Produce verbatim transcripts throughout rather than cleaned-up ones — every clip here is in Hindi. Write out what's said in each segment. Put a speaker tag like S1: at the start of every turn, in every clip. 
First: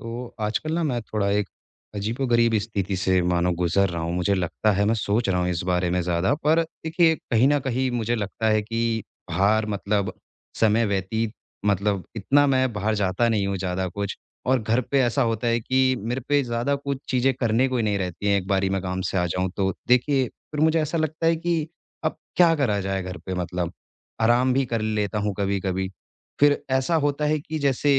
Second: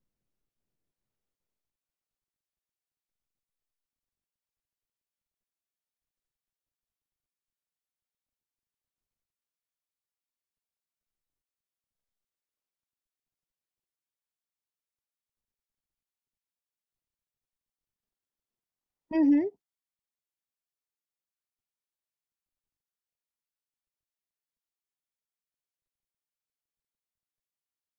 S1: तो आजकल ना मैं थोड़ा एक अजीबोगरीब स्थिति से मानो गुजर रहा हूँ। मुझे लगता है मैं सोच रहा हूँ इस बारे में ज़्यादा, पर देखिए कहीं न कहीं मुझे लगता है कि बाहर मतलब समय व्यतीत, मतलब इतना मैं बाहर जाता नहीं हूँ ज़्यादा कुछ। और घर पे ऐसा होता है कि मेरे पे ज़्यादा कुछ चीज़ें करने को ही नहीं रहती हैं, एक बारी मैं काम से
S2: हुँ,
S1: आ
S2: हुँ।
S1: जाऊँ तो। देखिए फिर मुझे ऐसा लगता है कि अब क्या करा जाए घर पे, मतलब आराम भी कर लेता हूँ कभी-कभी। फिर ऐसा होता है कि जैसे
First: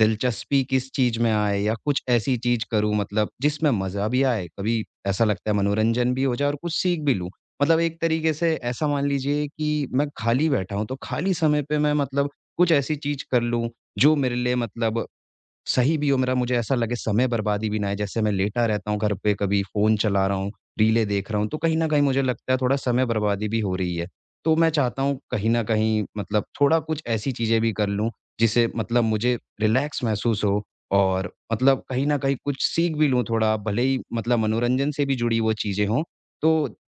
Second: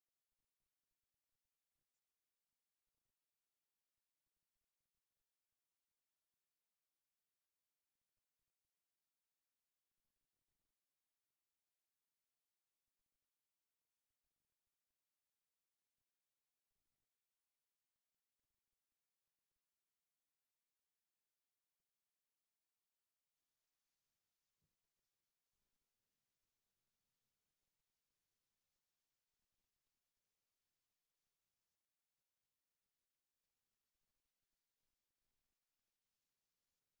S1: दिलचस्पी किस चीज़ में आए या कुछ ऐसी चीज़ करूँ मतलब जिसमें मज़ा भी आए, कभी ऐसा लगता है मनोरंजन भी हो जाए और कुछ सीख भी लूँ। मतलब एक तरीके से ऐसा मान लीजिए कि मैं खाली बैठा हूँ, तो खाली समय पे मैं मतलब कुछ ऐसी चीज़ कर लूँ, जो मेरे लिए मतलब सही भी हो, मेरा मुझे ऐसा लगे समय बर्बादी भी ना है, जैसे मैं लेटा रहता हूँ घर पे कभी फ़ोन चला रहा हूँ, रीलें देख रहा हूँ, तो कहीं न कहीं मुझे लगता है थोड़ा समय बर्बादी भी हो रही है। तो मैं चाहता हूँ कहीं न कहीं मतलब थोड़ा कुछ ऐसी चीज़ें भी कर लूँ, जिससे मतलब मुझे रिलैक्स महसूस हो और मतलब कहीं न कहीं कुछ सीख भी लूँ थोड़ा, भले ही मतलब मनोरंजन से भी जुड़ी वो चीज़ें हों। तो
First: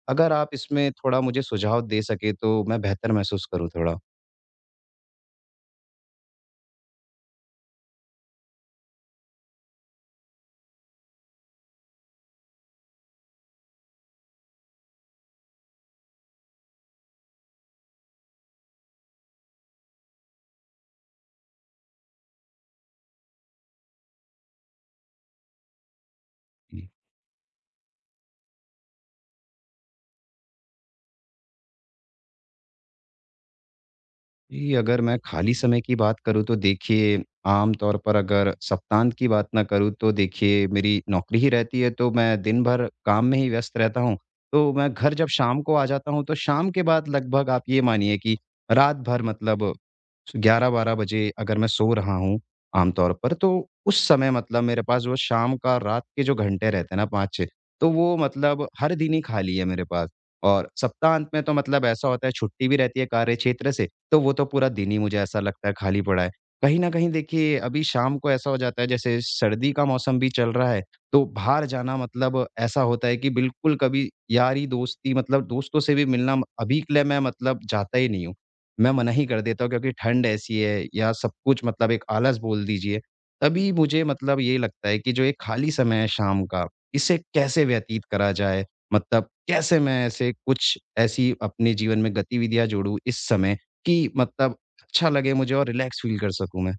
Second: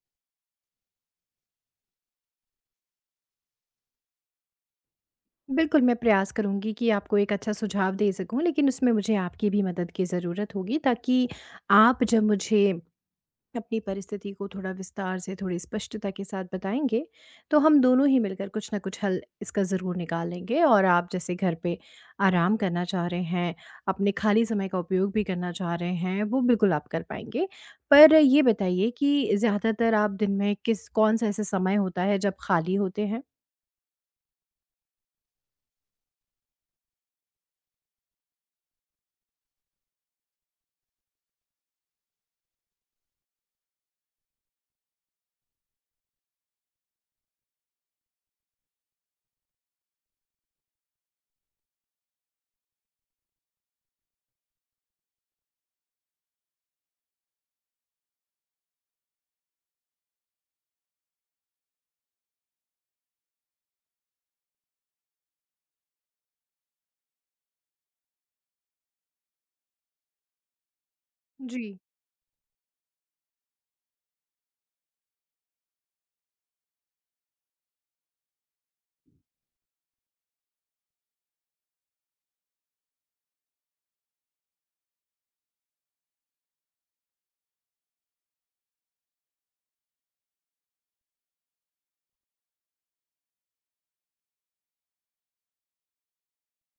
S1: अगर आप इसमें थोड़ा मुझे सुझाव दे सकें तो मैं बेहतर महसूस करूँ थोड़ा।
S2: बिल्कुल, मैं प्रयास करूँगी कि आपको एक अच्छा सुझाव दे सकूँ, लेकिन उसमें मुझे आपकी भी मदद की ज़रूरत होगी ताकि आप जब मुझे अपनी परिस्थिति को थोड़ा विस्तार से, थोड़ी स्पष्टता के साथ बताएँगे, तो हम दोनों ही मिलकर कुछ न कुछ हल इसका ज़रूर निकालेंगे और आप जैसे घर पे आराम करना चाह रहे हैं, अपने खाली समय का उपयोग भी करना चाह रहे हैं, वो बिल्कुल आप
S1: जी।
S2: कर पाएँगे। पर ये बताइए कि ज़्यादातर आप दिन में किस कौन-सा ऐसा समय होता है जब खाली होते हैं?
S1: जी, अगर मैं खाली समय की बात करूँ तो देखिए, आम तौर पर अगर सप्तांत की बात ना करूँ तो देखिए मेरी नौकरी ही रहती है, तो मैं दिन भर काम में ही व्यस्त रहता हूँ। तो मैं घर जब शाम को आ जाता हूँ तो शाम के बाद लगभग आप ये मानिए कि रात भर, मतलब ग्यारह बारह बजे अगर मैं सो रहा हूँ आम तौर पर, तो उस समय मतलब मेरे पास वो शाम का रात के जो घंटे रहते हैं ना पाँच छह, तो वो मतलब हर दिन ही खाली है मेरे पास। और सप्ताहांत में तो मतलब ऐसा होता है छुट्टी भी रहती है कार्यक्षेत्र से, तो वो तो पूरा दिन ही मुझे ऐसा लगता है खाली पड़ा है। कहीं न कहीं देखिए अभी शाम को ऐसा हो जाता है जैसे सर्दी का मौसम भी चल रहा है, तो
S2: जी।
S1: बाहर जाना, मतलब ऐसा होता है कि बिल्कुल कभी यारी दोस्ती मतलब दोस्तों से भी मिलना अभी के लिए मैं मतलब जाता ही नहीं हूँ। मैं मना ही कर देता हूँ क्योंकि ठंड ऐसी है या सब कुछ, मतलब एक आलस बोल दीजिए। तभी मुझे मतलब ये लगता है कि जो एक खाली समय है शाम का, इसे कैसे व्यतीत करा जाए? मतलब कैसे मैं ऐसे कुछ ऐसी अपने जीवन में गतिविधियाँ जोड़ूँ इस समय कि मतलब अच्छा लगे मुझे और रिलैक्स फ़ील कर सकूँ मैं।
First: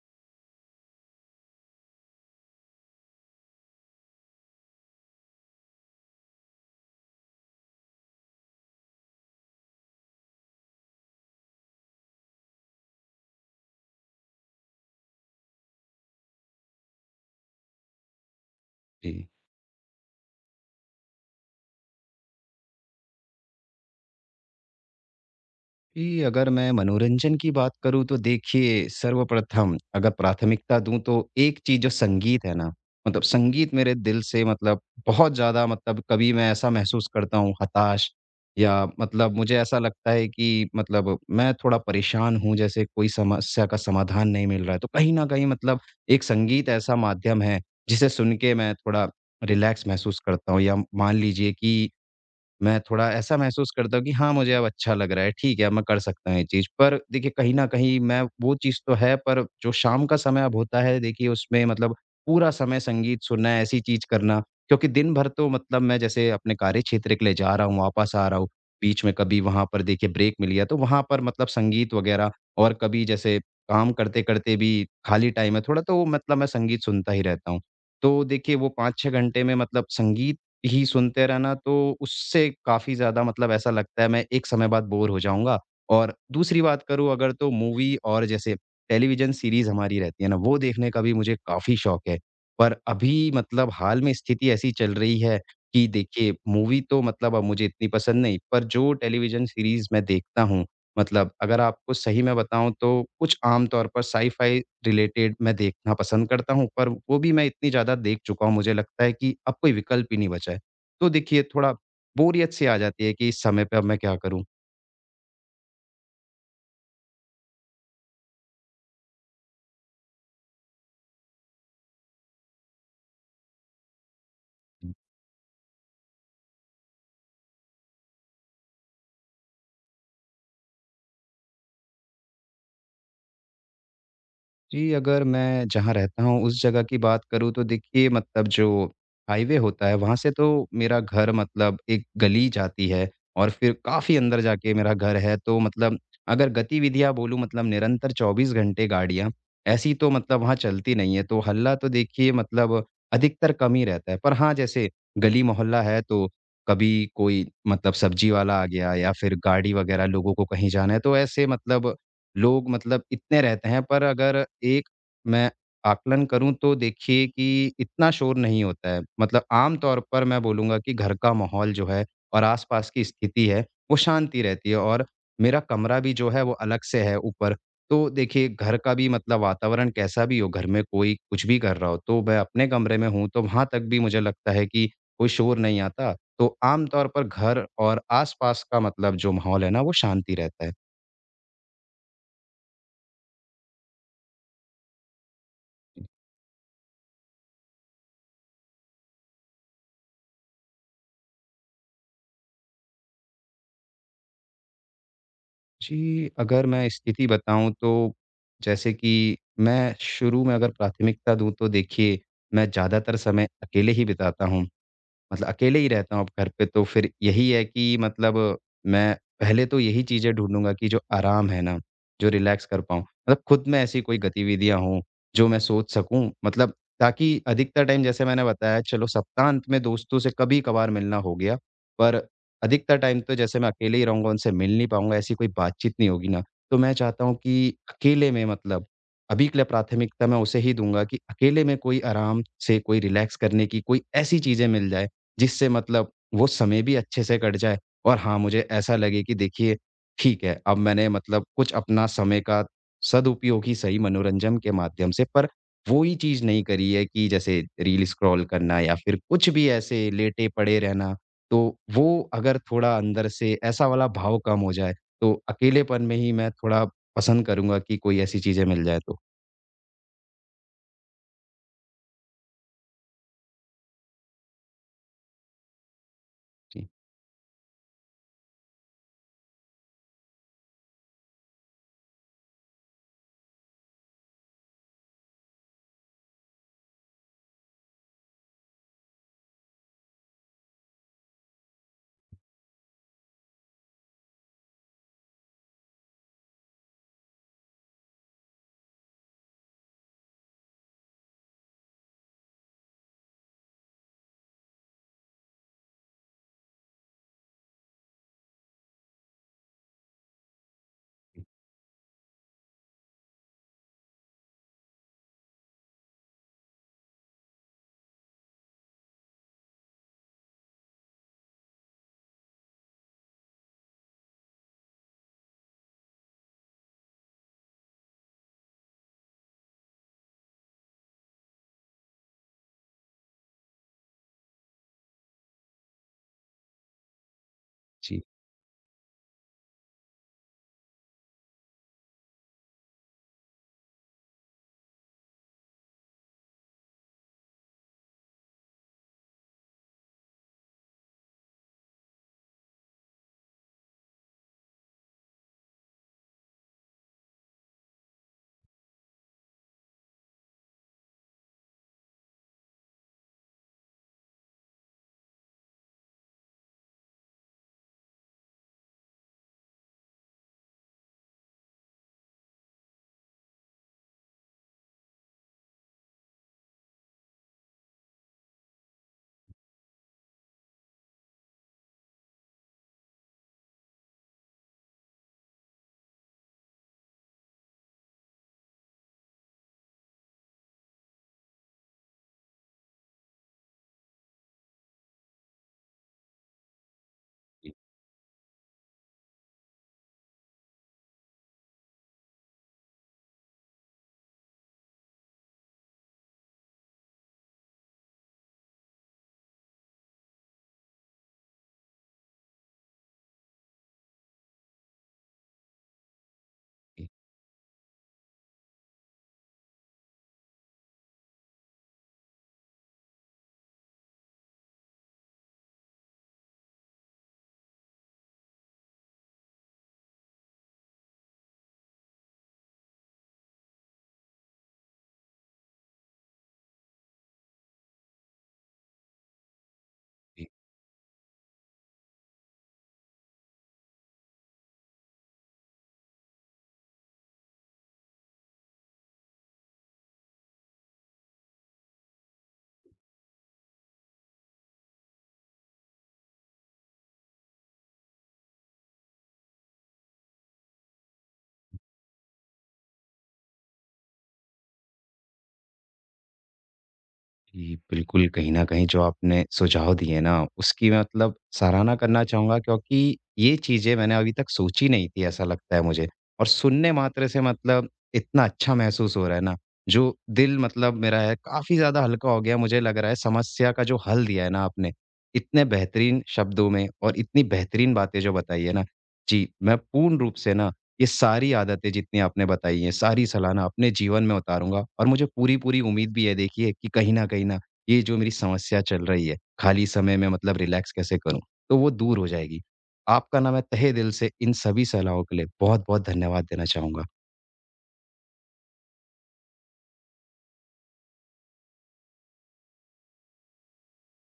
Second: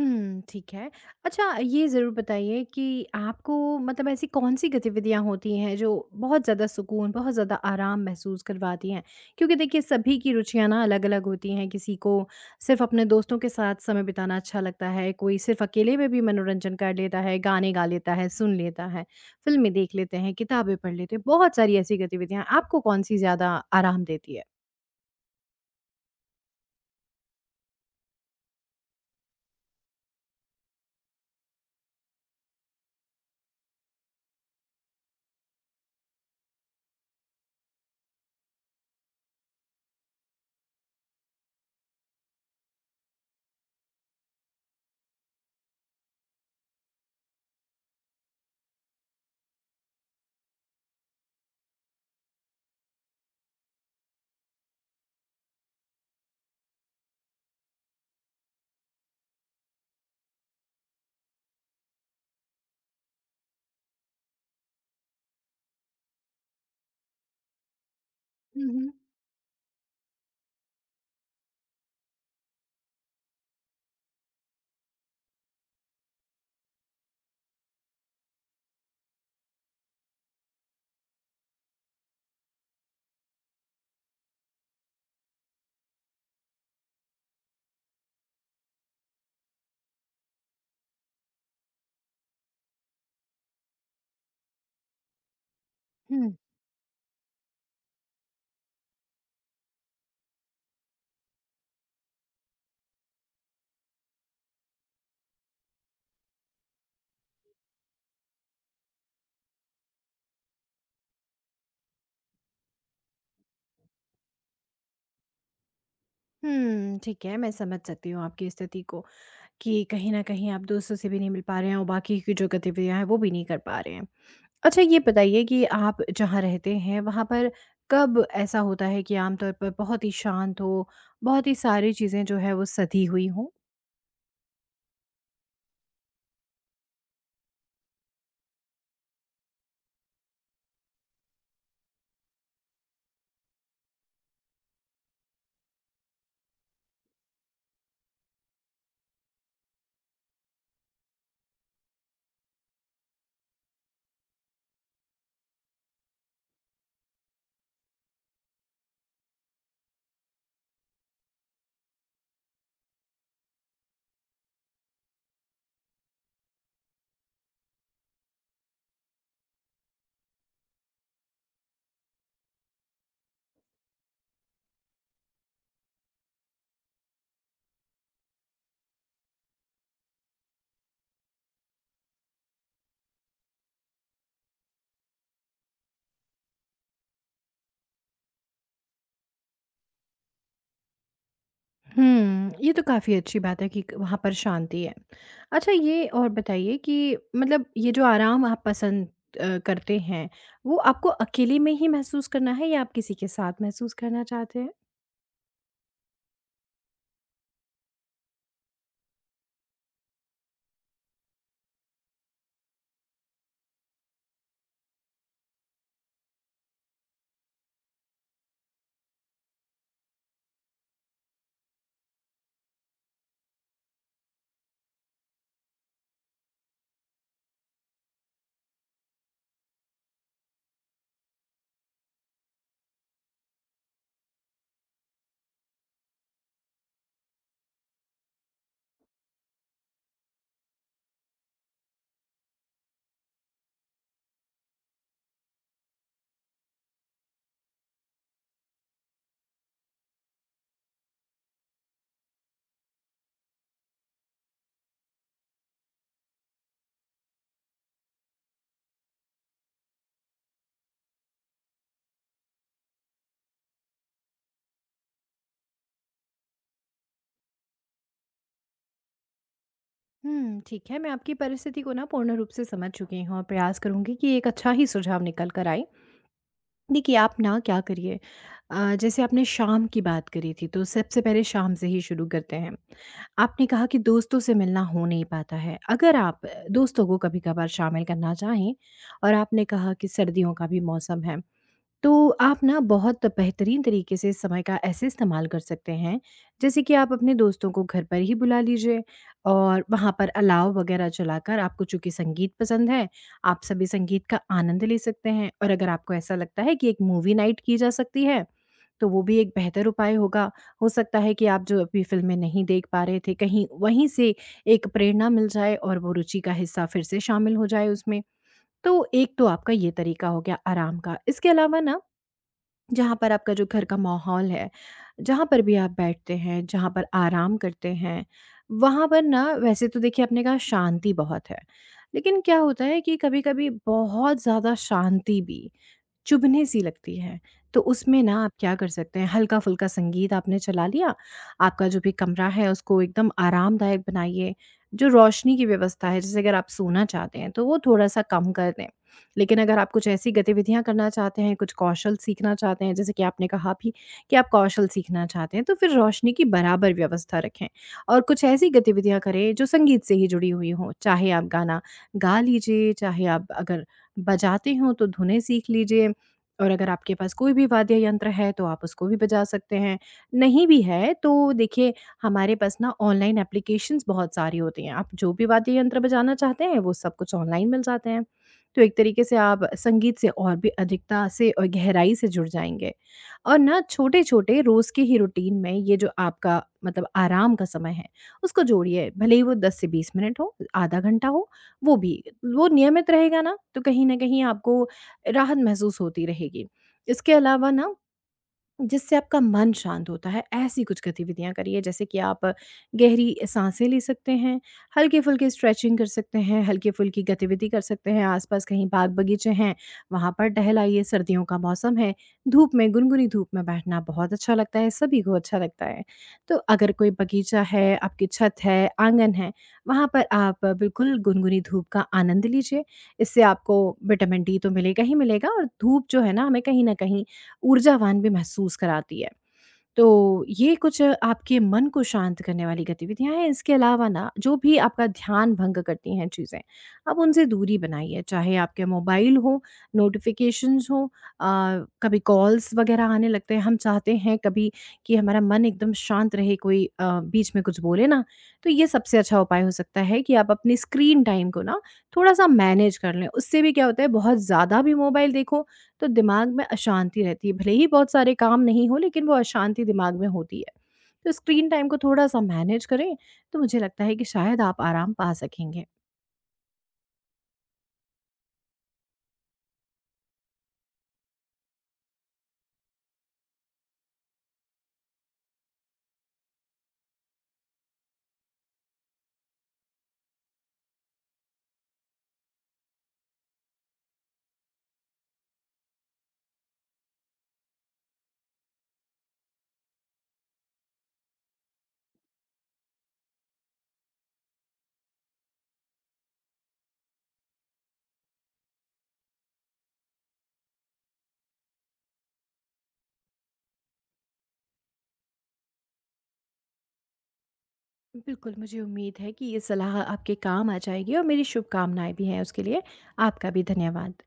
S2: हुँ, ठीक है। अच्छा ये ज़रूर बताइए कि आपको मतलब ऐसी कौन-सी गतिविधियाँ होती हैं जो बहुत ज़्यादा सुकून, बहुत ज़्यादा आराम महसूस करवाती हैं? क्योंकि देखिए सभी की रुचियाँ ना अलग-अलग होती हैं, किसी को सिर्फ़ अपने दोस्तों के साथ समय बिताना अच्छा लगता है, कोई सिर्फ़ अकेले में भी मनोरंजन कर लेता है, गाने गा लेता है, सुन लेता है,
S1: जी।
S2: फ़िल्में देख लेते हैं, किताबें पढ़ लेते हैं, बहुत सारी ऐसी गतिविधियाँ हैं। आपको कौन-सी ज़्यादा आराम देती है?
S1: जी, अगर मैं मनोरंजन की बात करूँ तो देखिए सर्वप्रथम अगर प्राथमिकता दूँ तो एक चीज़ जो संगीत है ना, मतलब संगीत मेरे दिल से मतलब बहुत ज़्यादा, मतलब कभी मैं ऐसा महसूस करता हूँ हताश या मतलब मुझे ऐसा लगता है कि मतलब मैं थोड़ा परेशान हूँ जैसे कोई समस्या का समाधान नहीं मिल रहा है। तो कहीं न कहीं मतलब एक संगीत ऐसा माध्यम है जिसे सुन के मैं थोड़ा रिलैक्स महसूस करता हूँ या मान लीजिए कि मैं थोड़ा ऐसा महसूस करता हूँ कि हाँ, मुझे अब अच्छा लग रहा है, ठीक है, अब मैं कर सकता हूँ ये चीज़। पर देखिए कहीं न कहीं मैं वो चीज़ तो है, पर जो शाम का समय अब होता है देखिए उसमें मतलब पूरा समय संगीत सुनना, ऐसी चीज़ करना, क्योंकि दिन भर तो मतलब मैं जैसे अपने कार्य क्षेत्र के लिए जा रहा हूँ, वापस आ रहा हूँ,
S2: हुँ, हुँ।
S1: बीच में कभी वहाँ पर देखिए ब्रेक मिल गया तो वहाँ पर मतलब संगीत वग़ैरह, और कभी जैसे काम करते-करते भी खाली टाइम है थोड़ा तो मतलब मैं संगीत सुनता ही रहता हूँ। तो देखिए वो पाँच छह घंटे में मतलब संगीत ही सुनते रहना, तो उससे काफ़ी ज़्यादा मतलब ऐसा लगता है मैं एक समय बाद बोर हो जाऊँगा। और दूसरी बात करूँ अगर, तो मूवी और जैसे टेलीविज़न सीरीज़ हमारी रहती है ना, वो देखने का भी मुझे काफ़ी शौक है। पर अभी मतलब हाल में स्थिति ऐसी चल रही है कि
S2: हुँ।
S1: देखिए मूवी तो मतलब अब मुझे इतनी पसंद नहीं, पर जो टेलीविज़न सीरीज़ मैं देखता हूँ मतलब अगर आपको सही में बताऊँ तो कुछ आम तौर पर साइ-फाइ रिलेटेड मैं देखना पसंद करता हूँ, पर वो भी मैं इतनी ज़्यादा देख चुका हूँ, मुझे लगता है कि अब कोई विकल्प ही नहीं बचा है। तो देखिए, थोड़ा बोरियत सी आ जाती है कि इस समय पे अब मैं क्या करूँ?
S2: हुँ, ठीक है, मैं समझ सकती हूँ आपकी स्थिति को। कि कहीं न कहीं आप दोस्तों से भी नहीं मिल पा रहे हैं और बाकी की जो गतिविधियाँ हैं, वो भी नहीं कर पा रहे हैं। अच्छा ये बताइए कि आप जहाँ रहते हैं, वहाँ पर कब ऐसा होता है कि आमतौर पर बहुत ही शांत हो, बहुत ही सारी चीज़ें जो है वो सधी हुई हों?
S1: जी, अगर मैं जहाँ रहता हूँ उस जगह की बात करूँ तो देखिए मतलब जो हाईवे होता है वहाँ से तो मेरा घर, मतलब एक गली जाती है और फिर काफ़ी अंदर जाके मेरा घर है। तो मतलब अगर गतिविधियाँ बोलूँ, मतलब निरंतर चौबीस घंटे गाड़ियाँ ऐसी तो मतलब वहाँ चलती नहीं है। तो हल्ला तो देखिए मतलब अधिकतर कम ही रहता है। पर हाँ, जैसे गली-मोहल्ला है तो कभी कोई मतलब सब्जी वाला आ गया या फिर गाड़ी वग़ैरह लोगों को कहीं जाना है तो ऐसे मतलब लोग मतलब इतने रहते हैं, पर अगर एक मैं आकलन करूँ तो देखिए कि इतना शोर नहीं होता है। मतलब आम तौर पर मैं बोलूँगा कि घर का माहौल जो है और आस-पास की स्थिति है, वो शांति रहती है और मेरा कमरा भी जो है वो अलग से है ऊपर। तो देखिए घर का भी मतलब वातावरण कैसा भी हो, घर में कोई कुछ भी कर रहा हो, तो मैं अपने कमरे में हूँ, तो वहाँ तक भी मुझे लगता है कि कोई शोर नहीं आता। तो आम तौर पर घर और आस-पास का मतलब जो माहौल है ना, वो शांति रहता है।
S2: हुँ, ये तो काफ़ी अच्छी बात है कि क वहाँ पर शांति है। अच्छा ये और बताइए कि मतलब ये जो आराम आप पसंद अ, करते हैं, वो आपको अकेले में ही महसूस करना है या आप किसी के साथ महसूस करना चाहते हैं?
S1: जी, अगर मैं स्थिति बताऊँ तो जैसे कि मैं शुरू में अगर प्राथमिकता दूँ तो देखिए, मैं ज़्यादातर समय अकेले ही बिताता हूँ। मतलब अकेले ही रहता हूँ अब घर पे, तो फिर यही है कि मतलब मैं पहले तो यही चीज़ें ढूँढूँगा कि जो आराम है ना, जो रिलैक्स कर पाऊँ। मतलब खुद में ऐसी कोई गतिविधियाँ हों, जो मैं सोच सकूँ मतलब ताकि अधिकतर टाइम, जैसे मैंने बताया, चलो सप्ताहांत में दोस्तों से कभी-कभार मिलना हो गया, पर अधिकतर टाइम तो जैसे मैं अकेले ही रहूँगा, उनसे मिल नहीं पाऊँगा, ऐसी कोई बातचीत नहीं होगी ना। तो मैं चाहता हूँ कि अकेले में मतलब अभी के लिए प्राथमिकता मैं उसे ही दूँगा कि अकेले में कोई आराम से, कोई रिलैक्स करने की कोई ऐसी चीज़ें मिल जाएँ जिससे मतलब वो समय भी अच्छे से कट जाए और हाँ, मुझे ऐसा लगे कि देखिए ठीक है, अब मैंने मतलब कुछ अपना समय का सदुपयोग ही सही मनोरंजन के माध्यम से, पर वो ही चीज़ नहीं करी है कि जैसे रील स्क्रॉल करना या फिर कुछ भी ऐसे लेटे पड़े रहना। तो वो अगर थोड़ा अंदर से ऐसा वाला भाव कम हो जाए, तो अकेलेपन में ही मैं थोड़ा पसंद करूँगा कि कोई ऐसी चीज़ें मिल जाए तो।
S2: हुँ, ठीक है। मैं आपकी परिस्थिति को ना पूर्ण रूप से समझ चुकी हूँ और प्रयास करूँगी कि एक अच्छा ही सुझाव निकल कर आए।
S1: जी,
S2: देखिए, आप ना क्या करिए अ, जैसे आपने शाम की बात करी थी, तो सबसे पहले शाम से ही शुरू करते हैं। आपने कहा कि दोस्तों से मिलना हो नहीं पाता है। अगर आप दोस्तों को कभी-कभार शामिल करना चाहें और आपने कहा कि सर्दियों का भी मौसम है। तो आप ना बहुत बेहतरीन तरीके से इस समय का ऐसे इस्तेमाल कर सकते हैं, जैसे कि आप अपने दोस्तों को घर पर ही बुला लीजिए और वहाँ पर अलाव वगैरह चलाकर आपको चूँकि संगीत पसंद है, आप सभी संगीत का आनंद ले सकते हैं और अगर आपको ऐसा लगता है कि एक मूवी नाइट की जा सकती है, तो वो भी एक बेहतर उपाय होगा। हो सकता है कि आप जो अभी फ़िल्में नहीं देख पा रहे थे, कहीं वहीं से एक प्रेरणा मिल जाए और वो रुचि का हिस्सा फिर से शामिल हो जाए उसमें। तो एक तो आपका ये तरीका हो गया आराम का। इसके अलावा ना जहाँ पर आपका जो घर का माहौल है, जहाँ पर भी आप बैठते हैं, जहाँ पर आराम करते हैं, वहाँ पर ना वैसे तो देखिए आपने कहा शांति बहुत है। लेकिन क्या होता है कि कभी-कभी बहुत ज़्यादा शांति भी चुभने सी लगती है। तो उसमें
S1: जी,
S2: ना आप क्या कर सकते हैं, हल्का-फुल्का संगीत आपने चला लिया, आपका जो भी कमरा है उसको एकदम आरामदायक बनाइए। जो रोशनी की व्यवस्था है, जैसे अगर आप सोना चाहते हैं तो वो थोड़ा-सा कम कर दें। लेकिन अगर आप कुछ ऐसी गतिविधियाँ करना चाहते हैं, कुछ कौशल सीखना चाहते हैं, जैसे कि आपने कहा भी कि आप कौशल सीखना चाहते हैं, तो फिर रोशनी की बराबर व्यवस्था रखें। और कुछ ऐसी गतिविधियाँ करें जो संगीत से ही जुड़ी हुई हों, चाहे आप गाना गा लीजिए, चाहे आप अगर बजाते हों तो धुनें सीख लीजिए। और अगर आपके पास कोई भी वाद्य यंत्र है तो आप उसको भी बजा सकते हैं। नहीं भी है तो देखिए हमारे पास ना ऑनलाइन एप्लीकेशंस बहुत सारी होती हैं। आप जो भी वाद्य यंत्र बजाना चाहते हैं वो सब कुछ ऑनलाइन मिल जाते हैं। तो एक तरीके से आप संगीत से और भी अधिकता से और गहराई से जुड़ जाएँगे। और ना छोटे-छोटे रोज़ के ही रूटीन में ये जो आपका मतलब आराम का समय है उसको जोड़िए। भले ही वो दस से बीस मिनट हो, आधा घंटा हो, वो भी। वो नियमित रहेगा ना तो कहीं न कहीं आपको राहत महसूस होती रहेगी। इसके अलावा ना जिससे आपका मन शांत होता है, ऐसी कुछ गतिविधियाँ करिए जैसे कि आप गहरी साँसें ले सकते हैं, हल्के-फुल्के स्ट्रेचिंग कर सकते हैं, हल्की-फुल्की गतिविधि कर सकते हैं, आस-पास कहीं बाग-बगीचे हैं, वहाँ पर टहल आइए, सर्दियों का मौसम है, धूप में गुनगुनी धूप में बैठना बहुत अच्छा लगता है, सभी को अच्छा लगता है। तो अगर
S1: जी।
S2: कोई बगीचा है, आपकी छत है, आँगन है, वहाँ पर आप बिल्कुल गुनगुनी धूप का आनंद लीजिए, इससे आपको विटामिन डी तो मिलेगा ही मिलेगा और धूप जो है ना, हमें कहीं न कहीं ऊर्जावान भी महसूस कराती है। तो ये कुछ आपके मन को शांत करने वाली गतिविधियाँ हैं। इसके अलावा ना जो भी आपका ध्यान भंग करती हैं चीज़ें, आप उनसे दूरी बनाइए। चाहे आपके मोबाइल हो, नोटिफ़िकेशंस हो, अ, कभी कॉल्स वग़ैरह आने लगते हैं। हम चाहते हैं कभी कि हमारा मन एकदम शांत रहे, कोई अ, बीच में कुछ बोले ना। तो ये सबसे अच्छा उपाय हो सकता है कि आप अपनी स्क्रीन टाइम को ना थोड़ा-सा मैनेज कर लें। उससे भी क्या होता है बहुत ज़्यादा भी मोबाइल देखो तो दिमाग में अशांति रहती है। भले ही बहुत सारे काम नहीं हों लेकिन वो अशांति दिमाग में होती है। तो स्क्रीन टाइम को थोड़ा-सा मैनेज करें तो मुझे लगता है कि शायद आप आराम पा सकेंगे।
S1: जी, बिल्कुल, कहीं न कहीं जो आपने सुझाव दिए ना, उसकी मैं मतलब सराहना करना चाहूँगा क्योंकि ये चीज़ें मैंने अभी तक सोची नहीं थी, ऐसा लगता है मुझे। और सुनने मात्र से मतलब इतना अच्छा महसूस हो रहा है ना, जो दिल मतलब मेरा है काफ़ी ज़्यादा हल्का हो गया, मुझे लग रहा है समस्या का जो हल दिया है ना आपने, इतने बेहतरीन शब्दों में और इतनी बेहतरीन बातें जो बताई है ना, जी, मैं पूर्ण रूप से ना ये सारी आदतें जितनी आपने बताई हैं, सारी सलाह अपने जीवन में उतारूँगा और मुझे पूरी-पूरी उम्मीद भी है देखिए कि कहीं न कहीं न ये जो मेरी समस्या चल रही है, खाली समय में मतलब रिलैक्स कैसे करूँ, तो वो दूर हो जाएगी। आपका ना मैं तहे दिल से इन सभी सलाहों के लिए बहुत-बहुत धन्यवाद देना चाहूँगा।
S2: बिल्कुल, मुझे उम्मीद है कि ये सलाह आपके काम आ जाएगी और मेरी शुभकामनाएँ भी हैं उसके लिए। आपका भी धन्यवाद।